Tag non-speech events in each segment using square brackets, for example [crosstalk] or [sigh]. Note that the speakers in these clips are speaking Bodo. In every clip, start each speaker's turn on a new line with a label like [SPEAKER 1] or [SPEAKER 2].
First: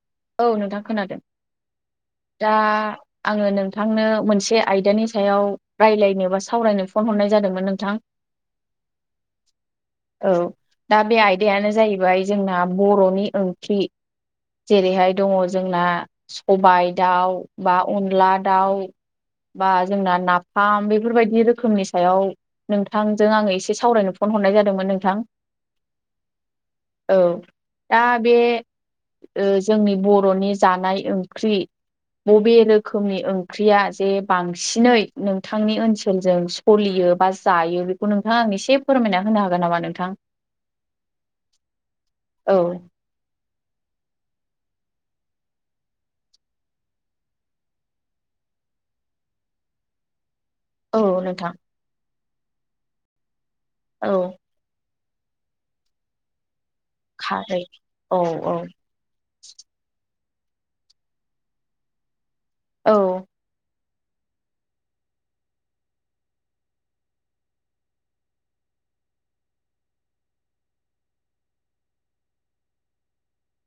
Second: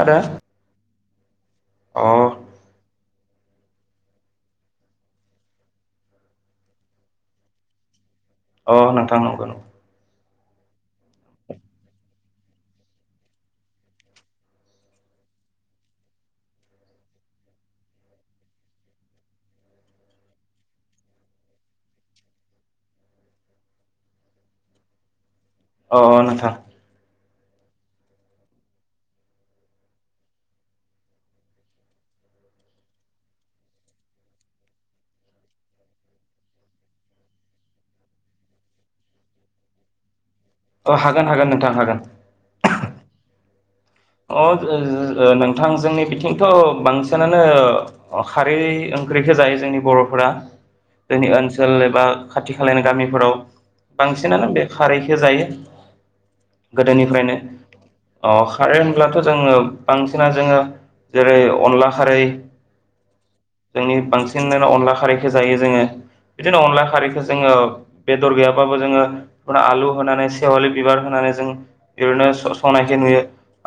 [SPEAKER 1] आरो
[SPEAKER 2] औ नोंथां खोनादों।
[SPEAKER 1] अ
[SPEAKER 2] दा आङो नोंथांनो मोनसे आयदानि सायाव रायलायनो बा सावरायनो फन हरनाय जादोंमोन नोंथां।
[SPEAKER 1] अ नोंथां नंगौ नंगौ
[SPEAKER 2] औ दा बे आयदायानो जाहैबाय जोंना बर'नि ओंख्रि जेरैहाय दङ जोंना सबाय दाउ बा अनला दाउ बा जोंना नाफाम बेफोरबायदि रोखोमनि सायाव नोंथांजों आङो एसे सावरायनो फन हरनाय जादोंमोन नोंथां।
[SPEAKER 1] औ नोंथां।
[SPEAKER 2] औ दा बे ओ जोंनि बर'नि जानाय ओंख्रि बबे रोखोमनि ओंख्रिया जे बांसिनै नोंथांनि ओनसोलजों सलियो बा जायो बेखौ नोंथां आं एसे फोरमायना होनो हागोन नामा नोंथां?
[SPEAKER 1] अ हागोन हागोन नोंथां हागोन।
[SPEAKER 2] औ
[SPEAKER 1] अ ओ ओ नोंथां जोंनि बिथिंथ' बांसिनानो खारै ओंख्रिखो जायो जोंनि बर'फोरा।
[SPEAKER 2] औ
[SPEAKER 1] जोंनि
[SPEAKER 2] नोंथां
[SPEAKER 1] ओनसोल एबा खाथि खालानि गामिफोराव
[SPEAKER 2] औ
[SPEAKER 1] बांसिनानो बे खारैखो जायो गोदोनिफ्रायनो।
[SPEAKER 2] खारै औ
[SPEAKER 1] अ
[SPEAKER 2] औ
[SPEAKER 1] खारै होनब्लाथ' जोङो बांसिना जोङो जेरै अनला खारै
[SPEAKER 2] औ
[SPEAKER 1] जोंनि बांसिन अनला खारैखो जायो जोङो। बिदिनो अनला खारैखो जोङो बेदर गैयाबाबो जोङो आलु होनानै सेवालि बिबार होना जों ओरैनो संनायखि नुयो।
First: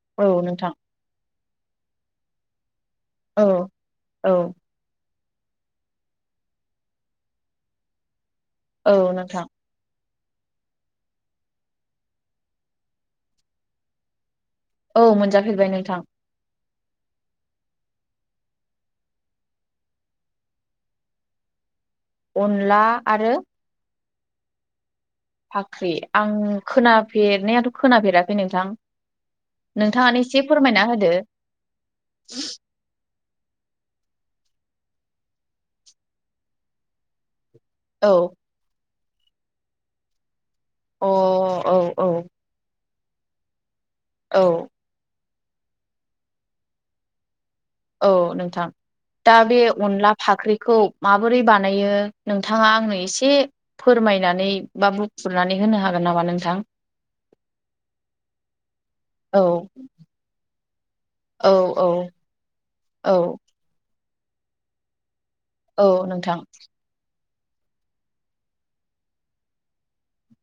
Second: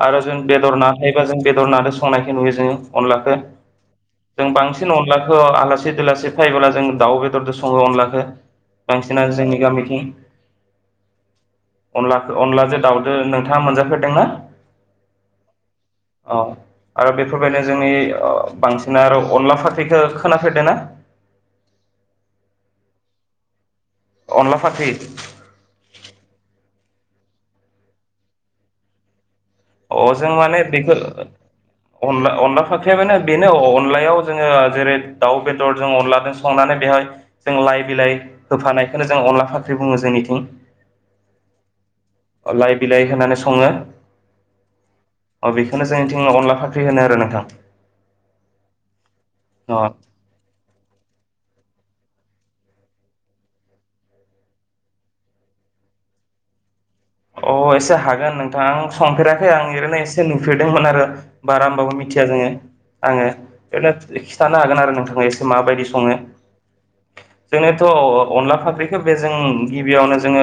[SPEAKER 1] आरो
[SPEAKER 2] औ
[SPEAKER 1] जों
[SPEAKER 2] नोंथां
[SPEAKER 1] बेदर ना थायोबा जों बेदर नादो संनायखो नुयो जोङो। अनलाखो
[SPEAKER 2] औ औ
[SPEAKER 1] जों बांसिन अनला खौ आलासि दलासि फैबोब्ला जों दाउ बेदरजों सङो अनलाखो।
[SPEAKER 2] औ
[SPEAKER 1] बांसिनानो
[SPEAKER 2] नोंथां
[SPEAKER 1] जोंनि गामिथिं। अनला अनलाजों दावउदो नोंथाङा मोनजाफेरदोंना?
[SPEAKER 2] औ मोनजाफेरबाय नोंथां।
[SPEAKER 1] औ आरो बेफोरबायदिनो जोंनि बांसिन आरो अनला फाख्रिखो खोनाफेरदो ना?
[SPEAKER 2] अनला आरो
[SPEAKER 1] अनला फाख्रि
[SPEAKER 2] फाख्रि आं खोनाफेरनायाथ' खोनाफेराखै नोंथां।
[SPEAKER 1] अ
[SPEAKER 2] नोंथाङानो
[SPEAKER 1] जों
[SPEAKER 2] एसे
[SPEAKER 1] माने
[SPEAKER 2] फोरमायना
[SPEAKER 1] बेखो
[SPEAKER 2] होदो
[SPEAKER 1] अनला-अनला फाख्रिया बेनो अनलायाव जोङो जेरै दाउ बेदर जों अनलादोन संनानै बेहाय जों लाइ
[SPEAKER 2] औ
[SPEAKER 1] बिलाइ होफानाय खोनो जोन अनला फाख्रि बुङो जोंनिथिं।
[SPEAKER 2] अ औ औ
[SPEAKER 1] लाइ बिलाइ होनानै सङो।
[SPEAKER 2] औ
[SPEAKER 1] अ बेखोनो जोंथिं अनला फाख्रि होनो आरो नोंथां।
[SPEAKER 2] औ नोंथां दा बे
[SPEAKER 1] अ
[SPEAKER 2] अनला फाख्रिखौ माबोरै बानायो? नोंथाङा आंनो एसे फोरमायनानै बा बुफ्रुनानै होनो हागोन नामा नोंथां?
[SPEAKER 1] अ एसे हागोन नोंथां आं
[SPEAKER 2] औ
[SPEAKER 1] संफेराखै आं ओरैनो एसे नुफेरदोंमोन आरो।
[SPEAKER 2] औ
[SPEAKER 1] बारा
[SPEAKER 2] औ
[SPEAKER 1] होमबाबो मिथिया जोङो
[SPEAKER 2] औ
[SPEAKER 1] आङो ओरैनो खिथानो हागोन आरो नोंथां ए
[SPEAKER 2] औ नोंथां
[SPEAKER 1] जोंनोथ' अनला फाख्रिखौो बे जों गिबियावनो जोङो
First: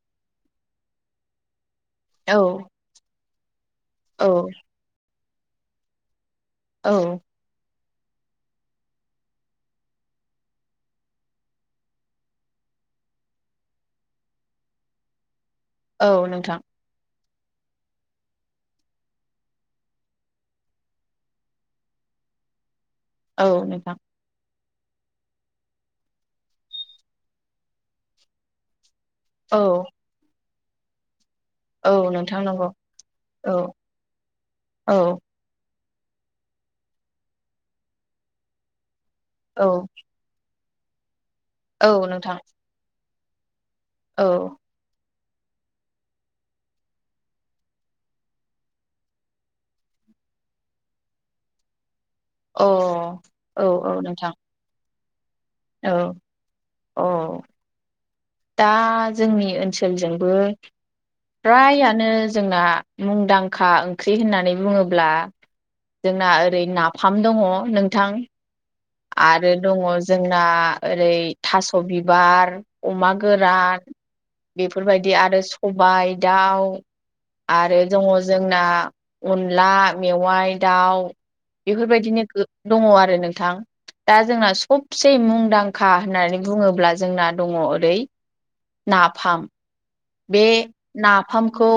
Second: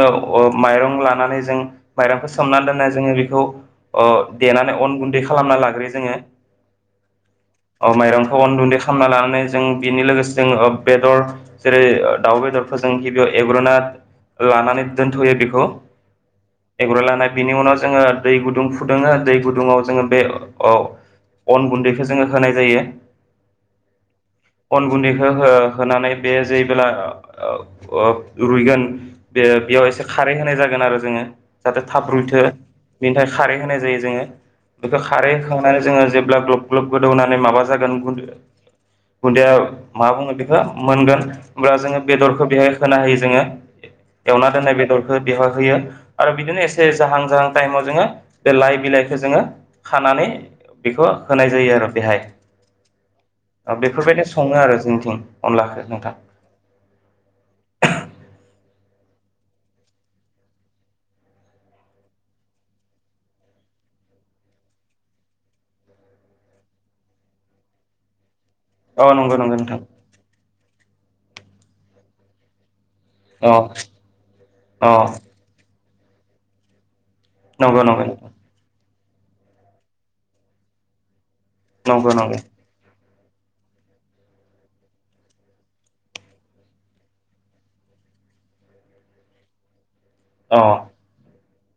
[SPEAKER 1] माइरं लानानै जों माइरंखौ
[SPEAKER 2] औ
[SPEAKER 1] सोमना दोननाय जोङो बेखौ
[SPEAKER 2] औ
[SPEAKER 1] देनानै अन गुन्दै खालामना लाग्रोयो जोङो।
[SPEAKER 2] औ
[SPEAKER 1] माइरंखौ अन गुन्दै खालामना लानानै जों बेनि लोगोसे जों बेदर जेरै दाउ बेदर फोरजों गिबियाव एग्रनाथ लानानै दोनथ'यो बेखौ
[SPEAKER 2] औ नोंथां।
[SPEAKER 1] एग्र' लानाय बिनि उनाव जोङो दै गुदुं फुदुङो दै गुदुङाव जोङो बे औ अन गुन्दैखौ जोङो होनाय जायो।
[SPEAKER 2] औ नोंथां
[SPEAKER 1] अन गुन्दैखौ होनानै बे जे बेला रुइगोन। बे
[SPEAKER 2] औ
[SPEAKER 1] बेयाव एसे खारै होनाय जागोन आरो जोङो जाहाथे
[SPEAKER 2] औ
[SPEAKER 1] थाब रुइथो
[SPEAKER 2] नोंथां नंगौ
[SPEAKER 1] बेनि थाखाय
[SPEAKER 2] औ
[SPEAKER 1] खारै होनाय जायो जोङो बेखौ
[SPEAKER 2] औ
[SPEAKER 1] खारै होखां जोङो जेब्ला ग्ल ग्लब गोदौनानै माबा जागोन गुन्दया
[SPEAKER 2] औ
[SPEAKER 1] मा बुङो। मोनगोन होनब्ला
[SPEAKER 2] औ
[SPEAKER 1] जोङो
[SPEAKER 2] नोंथां
[SPEAKER 1] बेदरखौ बेहाय होना होायो जोङो
[SPEAKER 2] औ
[SPEAKER 1] एवना दोननाय बेदरखौ बेहा होयो आरो बिदिनो एसे जाहां जाहां टाइमाव जोङो बे लाइ बिलाइखौ जोङो खानानै बेखौ होनाय जायो आरो बेहाय
[SPEAKER 2] अ औ औ
[SPEAKER 1] बेफोरबायदि
[SPEAKER 2] नोंथां
[SPEAKER 1] सङो आरो जों अनलाखो
[SPEAKER 2] औ
[SPEAKER 1] नोंथां
[SPEAKER 2] अ दा जोंनि ओनसोलजोंबो फ्रायानो जोंना मुंदांखा ओंख्रि होननानै बुङोब्ला। जोंना ओरै नाफाम दङ नोंथां।
[SPEAKER 1] औ नंगौ
[SPEAKER 2] आरो
[SPEAKER 1] नंगौ नोंथां
[SPEAKER 2] दङ जोंना ओरै थास' बिबार अमा
[SPEAKER 1] औ
[SPEAKER 2] गोरान
[SPEAKER 1] औ
[SPEAKER 2] बेफोरबायदि आरो सबाय दाउ आरो
[SPEAKER 1] नंगौ नंगौ
[SPEAKER 2] दङ जोंना अनला मेवाइ दाउ
[SPEAKER 1] नंगौ
[SPEAKER 2] बेफोरबायदिनो
[SPEAKER 1] नंगौ
[SPEAKER 2] दङ आरो नोंथां। दा जोंना सबसे मुंदांखा होननानै बुङोब्ला जोंना दङ ओरै नाफाम बे
[SPEAKER 1] अ
[SPEAKER 2] नाफाम खौ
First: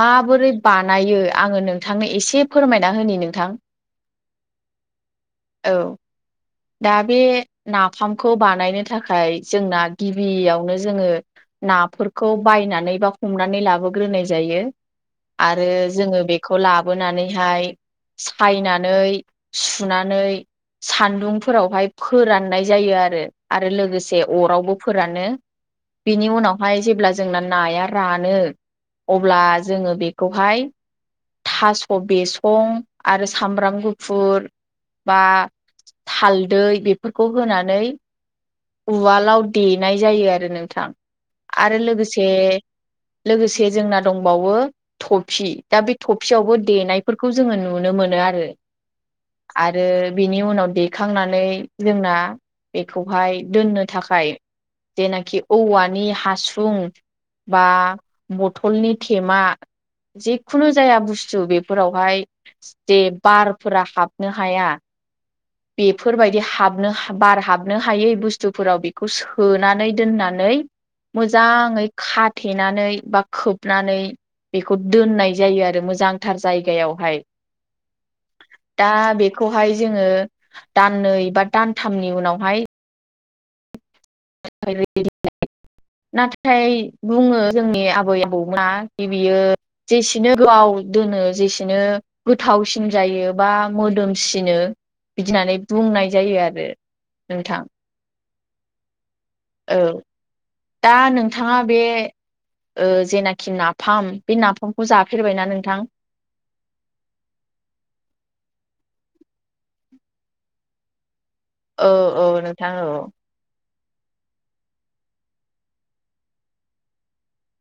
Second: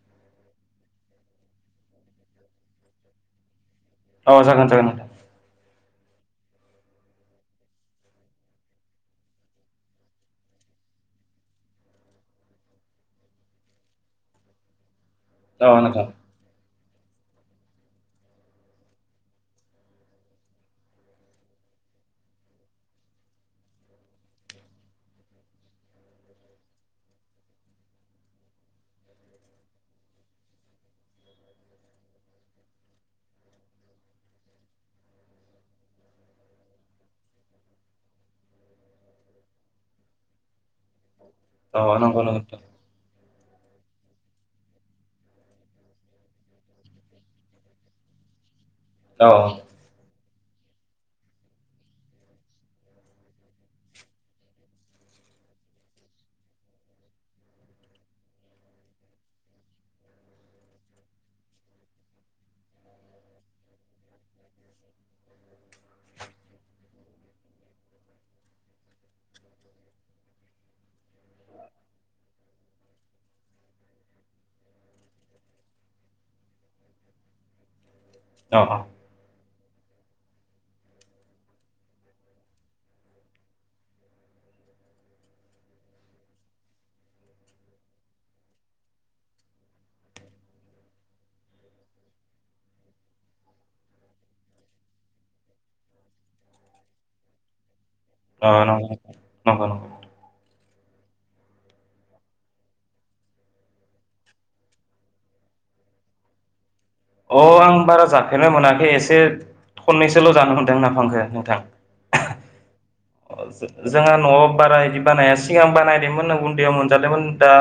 [SPEAKER 2] माबोरै बानायो आङो नोंथांनो एसे फोरमायना होनि नोंथां।
[SPEAKER 1] औ जागोन जागोन।
[SPEAKER 2] औ दा बे नाफामखौ बानायनो थाखाय जोंना गिबियावनो जोङो नाफोरखौ बायनानै बा हमनानै लाबोग्रोनाय जायो। आरो
[SPEAKER 1] औ नोंथां
[SPEAKER 2] जोङो बेखौ लाबो लाबोनानै हाय सायनानै सुनानै सान्दुं फोरावहाय फोराननाय जायो आरो आरो लोगोसे अरावबो फोरानो बिनि उनावहाय जेब्ला जोंना नाया रानो। अब्ला जोङो बेखौहाय थास' बेसं आरो सामब्राम गुफुर बा हालदै बेफोरखौ होनानै उवालाव देनाय जायो आरो नों थां आरो
[SPEAKER 1] औ नंगौ
[SPEAKER 2] लोगोसे
[SPEAKER 1] नंगौ नोंथां
[SPEAKER 2] लोगोसे जोंना दंबावो थफि दा बे थफियावबो देनायफोरखौ जोङो नुनो मोनो।
[SPEAKER 1] औ
[SPEAKER 2] आरो बिनि उनाव दिखांनानै जोंना बेखौहाय दोननो थाखाय। जेनाखि औवानि हासुं बा बथलनि थेमा जिखुनु जाया बुस्थु बेफोरावहाय जे बारफोरा हाबनो हाया बेफोरबायदि हाबनो बार हाबनो हायै बुस्थुफोराव बेखौ सोनानै दोननानै मोजाङै खाथेनानै बा खोबनानै बेखौ दोननाय जायो आरो मोजांथार जायगायावहाय
[SPEAKER 1] औ
[SPEAKER 2] दा बेखौहाय जोङो दाननै बा दानथामनि उनावहाय [unintelligible] नाथाय बुङो जोंनि आबै आबौमोना बियो जेसेनो गोबाव आव दोनो जेसेनो गोथावसिन जायो बा मोदोमसिनो बिदि होननानै बुंनाय जायो आरो नोंथां
[SPEAKER 1] औ नंगौ नोंथां नंगौ
[SPEAKER 2] औ
[SPEAKER 1] नंगौ
[SPEAKER 2] दा नोंथाङा बे ओ जेनाखि नाफाम बे नाफामखौ जाफेरबायना नोंथां
[SPEAKER 1] अ आं बारा जाफेरनो मोनाखै एसे खननैसोल' जानो मोनदों नाफामखो
[SPEAKER 2] औ औ नोंथां औ
[SPEAKER 1] जोंहा न'आव बारा बिदि बानाया सिगां बानायदोंमोन उन्दैयाव मोनजादोंमोन दा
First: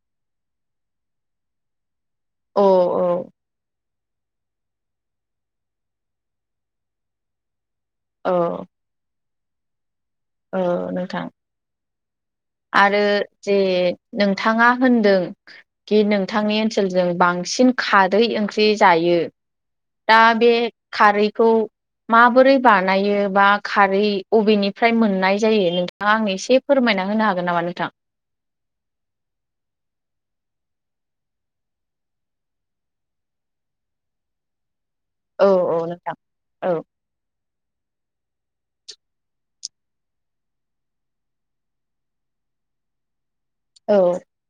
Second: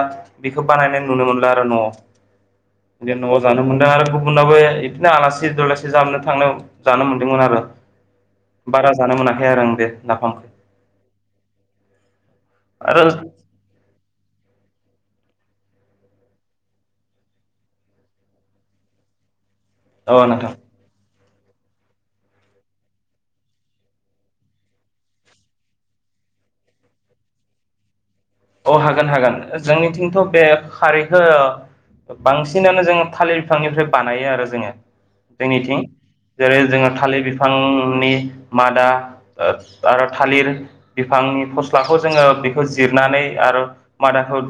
[SPEAKER 1] बेखौ बानायनाय नुदों मोन आरो
[SPEAKER 2] औ औ
[SPEAKER 1] न' न'आव ज मोन आरो गुबनावाबो बिदिनो आलासि दलासि जाबनो थांनो जानो मोन्दोंमोन आरो
[SPEAKER 2] औ
[SPEAKER 1] बारा जानो मोनाखै आरो आं बे नाफामखौ
[SPEAKER 2] औ नोंथां आरो जे नोंथाङा होनदों कि नोंथांनि ओनसोलजों बांसिन खारै ओंख्रि जायो दा
[SPEAKER 1] औ नोंथां
[SPEAKER 2] बे खारैखौ माबोरै बानायो बा खारै अबेनिफ्राय मोननाय जायो नोंथाङा आं एसे फोरमायना होनो हागोन । हागोननामा नोंथां ।
[SPEAKER 1] अ हागोन हागोन जोंनिथिंथ' बे खारैखौ बांसिनानो जोङो थालिर बिफांनिफ्राय बानायो आरो जोङो
[SPEAKER 2] औ
[SPEAKER 1] जोंनिथिं
[SPEAKER 2] औ नोंथां
[SPEAKER 1] जेरै
[SPEAKER 2] औ
[SPEAKER 1] जोङो थालिर बिफांनि मादा आरो थालिर बिफांनि फस्लाखौ जोङो बेखौ जिरनानै आरो
[SPEAKER 2] औ
[SPEAKER 1] मादाखौ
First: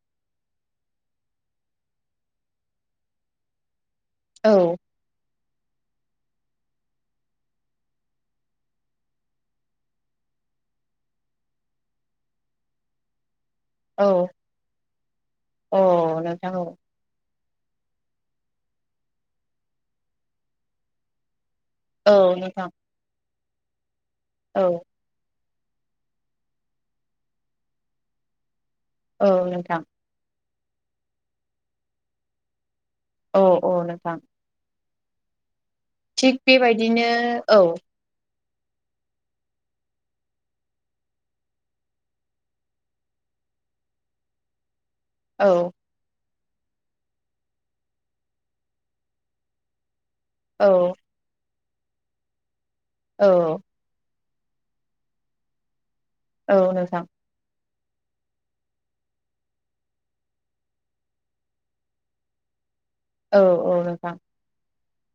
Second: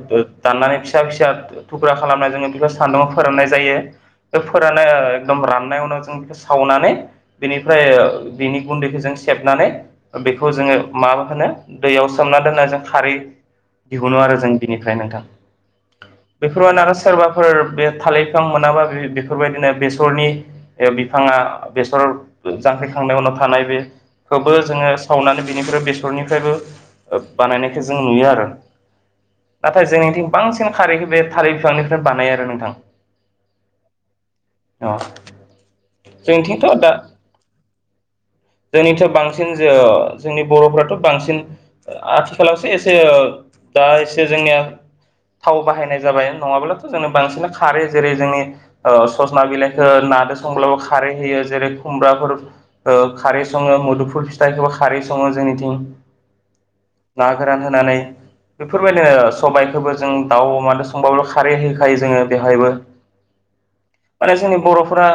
[SPEAKER 1] दाननानै फिसा फिसा थुख्रा खालामनाय जोङो बेफोर सान्दुङाव फोराननाय जायो बे
[SPEAKER 2] औ
[SPEAKER 1] फोराननाय एकदम राननाय उनाव जों बेखौ सावनानै बेनिफ्राय बिनि गुन्दैखौ जों सेबनानै बेखौ जोङो मा होनो दैयाव सोमना दोननो जों खारै दिहुनो आरो जों बिनिफ्राय नोंथां
[SPEAKER 2] औ नोंथां औ
[SPEAKER 1] बेफोरावनो आरो सोरबा फोर बे थालिर बिफां मोनाबा बेफोरबायदिनो बेसरनि बिफाङा बेसर
[SPEAKER 2] औ नोंथां
[SPEAKER 1] जांख्रिखांनायनि उनाव थानाय बेखौबो
[SPEAKER 2] औ
[SPEAKER 1] जोङो सावनानै बेनिफ्राय बेसरनिफ्रायबो बानायनायखौ जों नुयो आरो
[SPEAKER 2] औ नोंथां
[SPEAKER 1] नाथाय जोंनिथिं बांसिन खारैखौ बे थारै बिफांनिफ्राय बानाय आरो नोंथां ।
[SPEAKER 2] औ औ नोंथां
[SPEAKER 1] अ
[SPEAKER 2] थिग
[SPEAKER 1] जोंनिथिंथ' दा
[SPEAKER 2] बेबायदिनो औ ।
[SPEAKER 1] जोंनिथ' बांसिन ज जोंनि बर'फ्राथ' बांसिन आथिखालावसो एसे ओ दा एसे जोंनिया
[SPEAKER 2] औ
[SPEAKER 1] थाव बाहायनाय जाबाय । नङाबाथ जोंनो बांसिन खारै जेरै जों ओ सजना बिलाइखो ना संब्लाबो
[SPEAKER 2] औ
[SPEAKER 1] खारै होयो जेरै खुमब्राफोर ओ
[SPEAKER 2] औ
[SPEAKER 1] खारै सङो मुदुफुल जायखौबो खारै सङो जोंनिथिं ।
[SPEAKER 2] औ नोंथां
[SPEAKER 1] नानै बेफोरबायदिनो सबायाइखौबो जों दाउ अ मानो संबाब' खारै होखायो जोङो बेवहायबो ।
[SPEAKER 2] औ औ नोंथां
[SPEAKER 1] रा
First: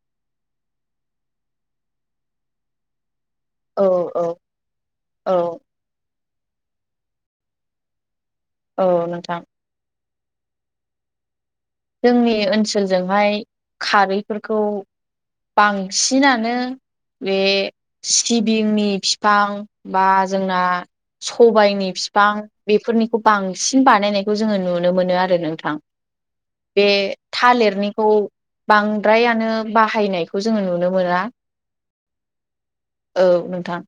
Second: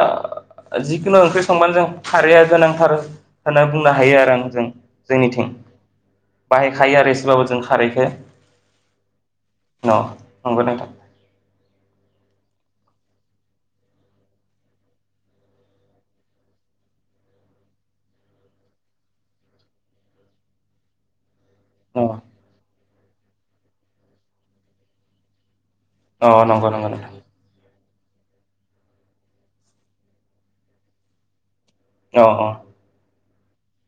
[SPEAKER 1] जिखुनु ओंख्रि संबानो जों खारैया गोनांथार । होनना
[SPEAKER 2] औ
[SPEAKER 1] बुंनो हायो
[SPEAKER 2] औ
[SPEAKER 1] आरो आं जों
[SPEAKER 2] औ
[SPEAKER 1] जोंनिथिं बाहायखायो आरो एसेबाबो जों खारैखो ।
[SPEAKER 2] औ नोंथां
[SPEAKER 1] औ नंगौ नोंथां ।
[SPEAKER 2] जोंनि ओनसोलजोंहाय खारैफोरखौ । बांसिनानो बे सिबिंनि फिफां बा जोंना सबायनि
[SPEAKER 1] अ
[SPEAKER 2] फिफां बेफोरनिखौ बांसिन बानायनायखौ जोङो नुनो मोनो आरो नोंथां।
[SPEAKER 1] अ नंगौ
[SPEAKER 2] बे
[SPEAKER 1] नंगौ नोंथां
[SPEAKER 2] थालेरनि खौ बांद्रायानो बाहायनायखौ जोङो नुनो मोना।
[SPEAKER 1] औ औ
[SPEAKER 2] औ नोंथां।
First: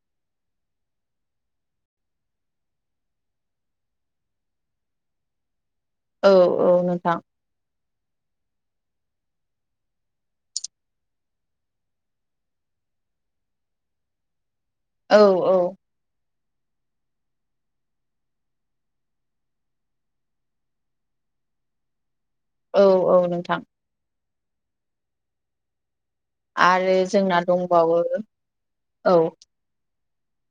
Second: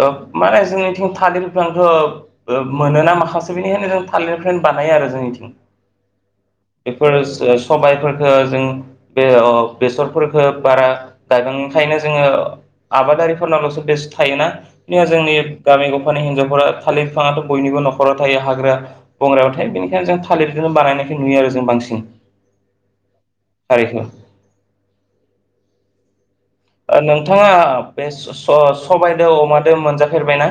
[SPEAKER 1] ओ माने जोंनिथिं थालिर बिफांखो ओ ओ मोनोना माखासे बेनिखायनो जों थालिरखोनो बानायो आरो जोंनिथिं।
[SPEAKER 2] औ औ नोंथां।
[SPEAKER 1] सबायफोरखो जों बे अ' बेसरफोरखो बारा गायबांयि खायनो जोङो आबादारिफोरनावल'सो बेस थायोना
[SPEAKER 2] औ
[SPEAKER 1] जोंनि
[SPEAKER 2] औ
[SPEAKER 1] गामि गफानि हिजाव फोरा थालिर बिफाङाथ' बयनिबो न'खराव थायो। हाग्रा बंग्रायाव थायो बेनिखायनो जों थालिरखौनो बानायनायख नुयो आरो। जों बांसिं
[SPEAKER 2] औ औ नोंथां‌। आरो
[SPEAKER 1] ओ
[SPEAKER 2] जोंना
[SPEAKER 1] नोंथाङा
[SPEAKER 2] दंबावो
[SPEAKER 1] बे स स
[SPEAKER 2] औ
[SPEAKER 1] सबायदो अमादो मोनजा फेरबाय ना?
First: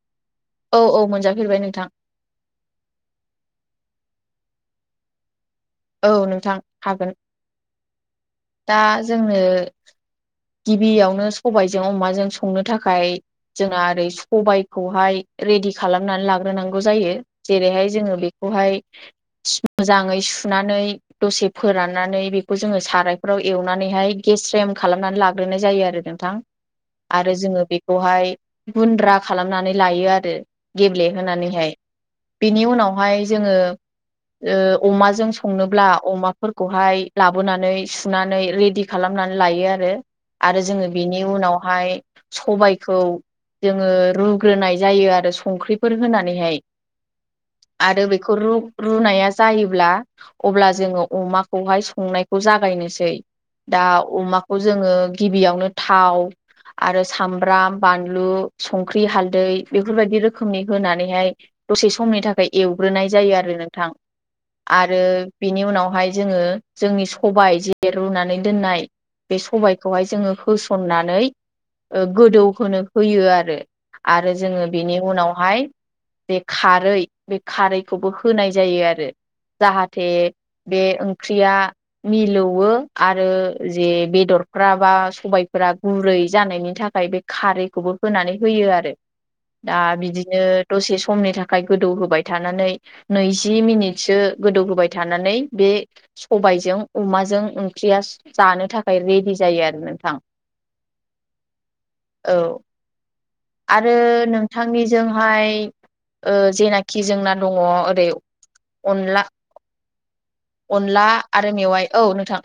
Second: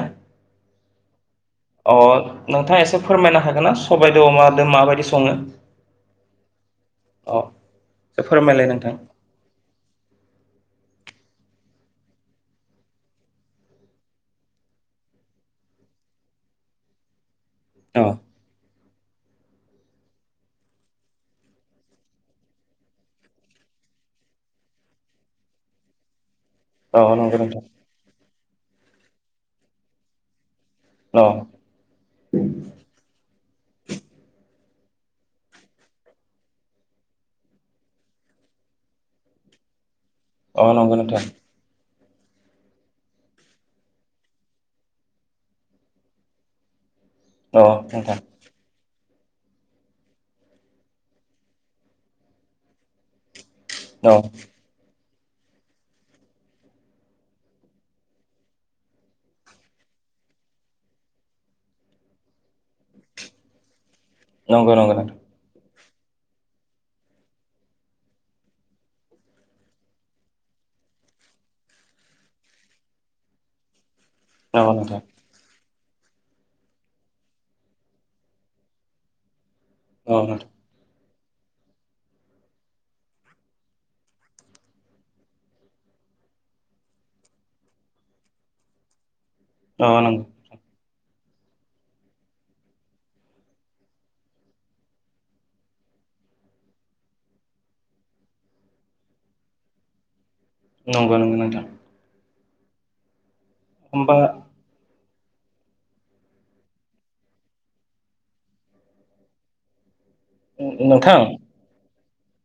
[SPEAKER 2] औ औ मोनजाफेरबाय नोंथां।
[SPEAKER 1] नोंथाङा एसे फोरमायना हागोन ना सबाय दो अमा दो माबायदि सङो?
[SPEAKER 2] औ नोंथां हागोन।
[SPEAKER 1] अ एसे फोरमायलाय
[SPEAKER 2] दा
[SPEAKER 1] नोंथां
[SPEAKER 2] जोंनो गिबियावनो सबायजों अमाजों संनो थाखाय जोंना ओरै सबायखौहाय रेदि दि खालामनानै लाग्रोनांगौ जायो। जेरैहाय
[SPEAKER 1] अ
[SPEAKER 2] जोङो बेखौहाय सु मोजाङै सुनानै दसे फोराननानै बेखौ जोङो सारायफ्राव एवनानै नै हाय गेस्रेम खालामनानै लाग्रोनाय जायो आरो नोंथां।
[SPEAKER 1] औ
[SPEAKER 2] आरो
[SPEAKER 1] नंगौ नोंथां
[SPEAKER 2] जोङो बेखौहाय गुन्द्रा खालामनानै लायो आरो
[SPEAKER 1] अ
[SPEAKER 2] गेब्लेहोनानैहाय बेनि उनावहाय जोङो ओ अमाजों संनोब्ला अमाफोरखौहाय लाबोनानै सुनानै रेडि खालाम नानै लायो आरो। आरो
[SPEAKER 1] अ
[SPEAKER 2] जोङो
[SPEAKER 1] नंगौ
[SPEAKER 2] बेनि
[SPEAKER 1] नोंथां
[SPEAKER 2] उनावहाय सबायखौ जोङो रुग्रोनाय जायो आरो संख्रिफोर होनानै हाय।
[SPEAKER 1] अ
[SPEAKER 2] आरो
[SPEAKER 1] नोंथां
[SPEAKER 2] बेखौ रु रुनाया जायोब्ला अब्ला जोङो अमाखौहाय संनायखौ जागायनोसै। दा
[SPEAKER 1] औ
[SPEAKER 2] अमाखौ जोङो गिबियावनो थाव आरो सामब्राम, बानलु, संख्रि, हालदै बेफोरबायदि रोखोमनि होनानै हाय दसे समनि थाखाय एवग्रोनाय जायो आरो नोंथां।
[SPEAKER 1] नंगौ नंगौ
[SPEAKER 2] आरो
[SPEAKER 1] नोंथां
[SPEAKER 2] बिनि उनाव हाय जोङो जोंनि सबाय जे रुनानै दोननाय बे सबाय खौहाय जोङो होसननानै ओ गोदौ होनो होयो आरो। आरो जोङो
[SPEAKER 1] औ
[SPEAKER 2] बेनि
[SPEAKER 1] नोंथां
[SPEAKER 2] उनावहाय बे खारै बे खारैखौबो होनाय जायो आरो। जाहाथे
[SPEAKER 1] औ
[SPEAKER 2] बे ओंख्रिया मिलौवो आरो जे बेदर फ्रा बा सबायफोरा गुरै जानायनि थाखाय बे खारैखौबो होनानै होयो आरो। दा
[SPEAKER 1] नोंथां औ नंगौ
[SPEAKER 2] बिदिनो दसे स समनि थाखाय गोदौ होबाय थानानै नैजि मिनिटसो गोदौ होबाय थानानै बे सबायजों अमाजों ओंख्रियास जानो थाखाय रेडि जायो आरो नोंथां।
[SPEAKER 1] नंगौ नंगौ नोंथां।
[SPEAKER 2] औ आरो
[SPEAKER 1] होमबा
[SPEAKER 2] नोंथांनि जोंहाय ओ जेनाखि जोंना दङ' ओरै अनला अनला आरो मेवाइ औ नोंथां।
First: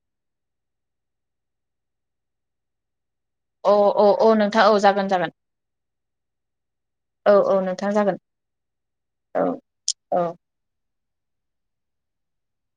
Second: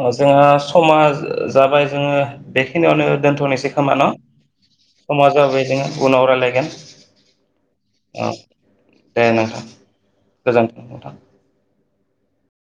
[SPEAKER 1] अ जोंहा समा ओ जाबाय जोङो बेखिनियावनो दोन्थ'नोसै
[SPEAKER 2] औ
[SPEAKER 1] खोमा
[SPEAKER 2] औ
[SPEAKER 1] न'?
[SPEAKER 2] औ नोंथां औ जागोन
[SPEAKER 1] समा
[SPEAKER 2] जागोन
[SPEAKER 1] जाबाय जोङा उनाव रायलायगोन।
[SPEAKER 2] औ औ नोंथां जागोन।
[SPEAKER 1] औ दे
[SPEAKER 2] औ
[SPEAKER 1] नोंथां
[SPEAKER 2] औ
[SPEAKER 1] गोजोन्थों नोंथां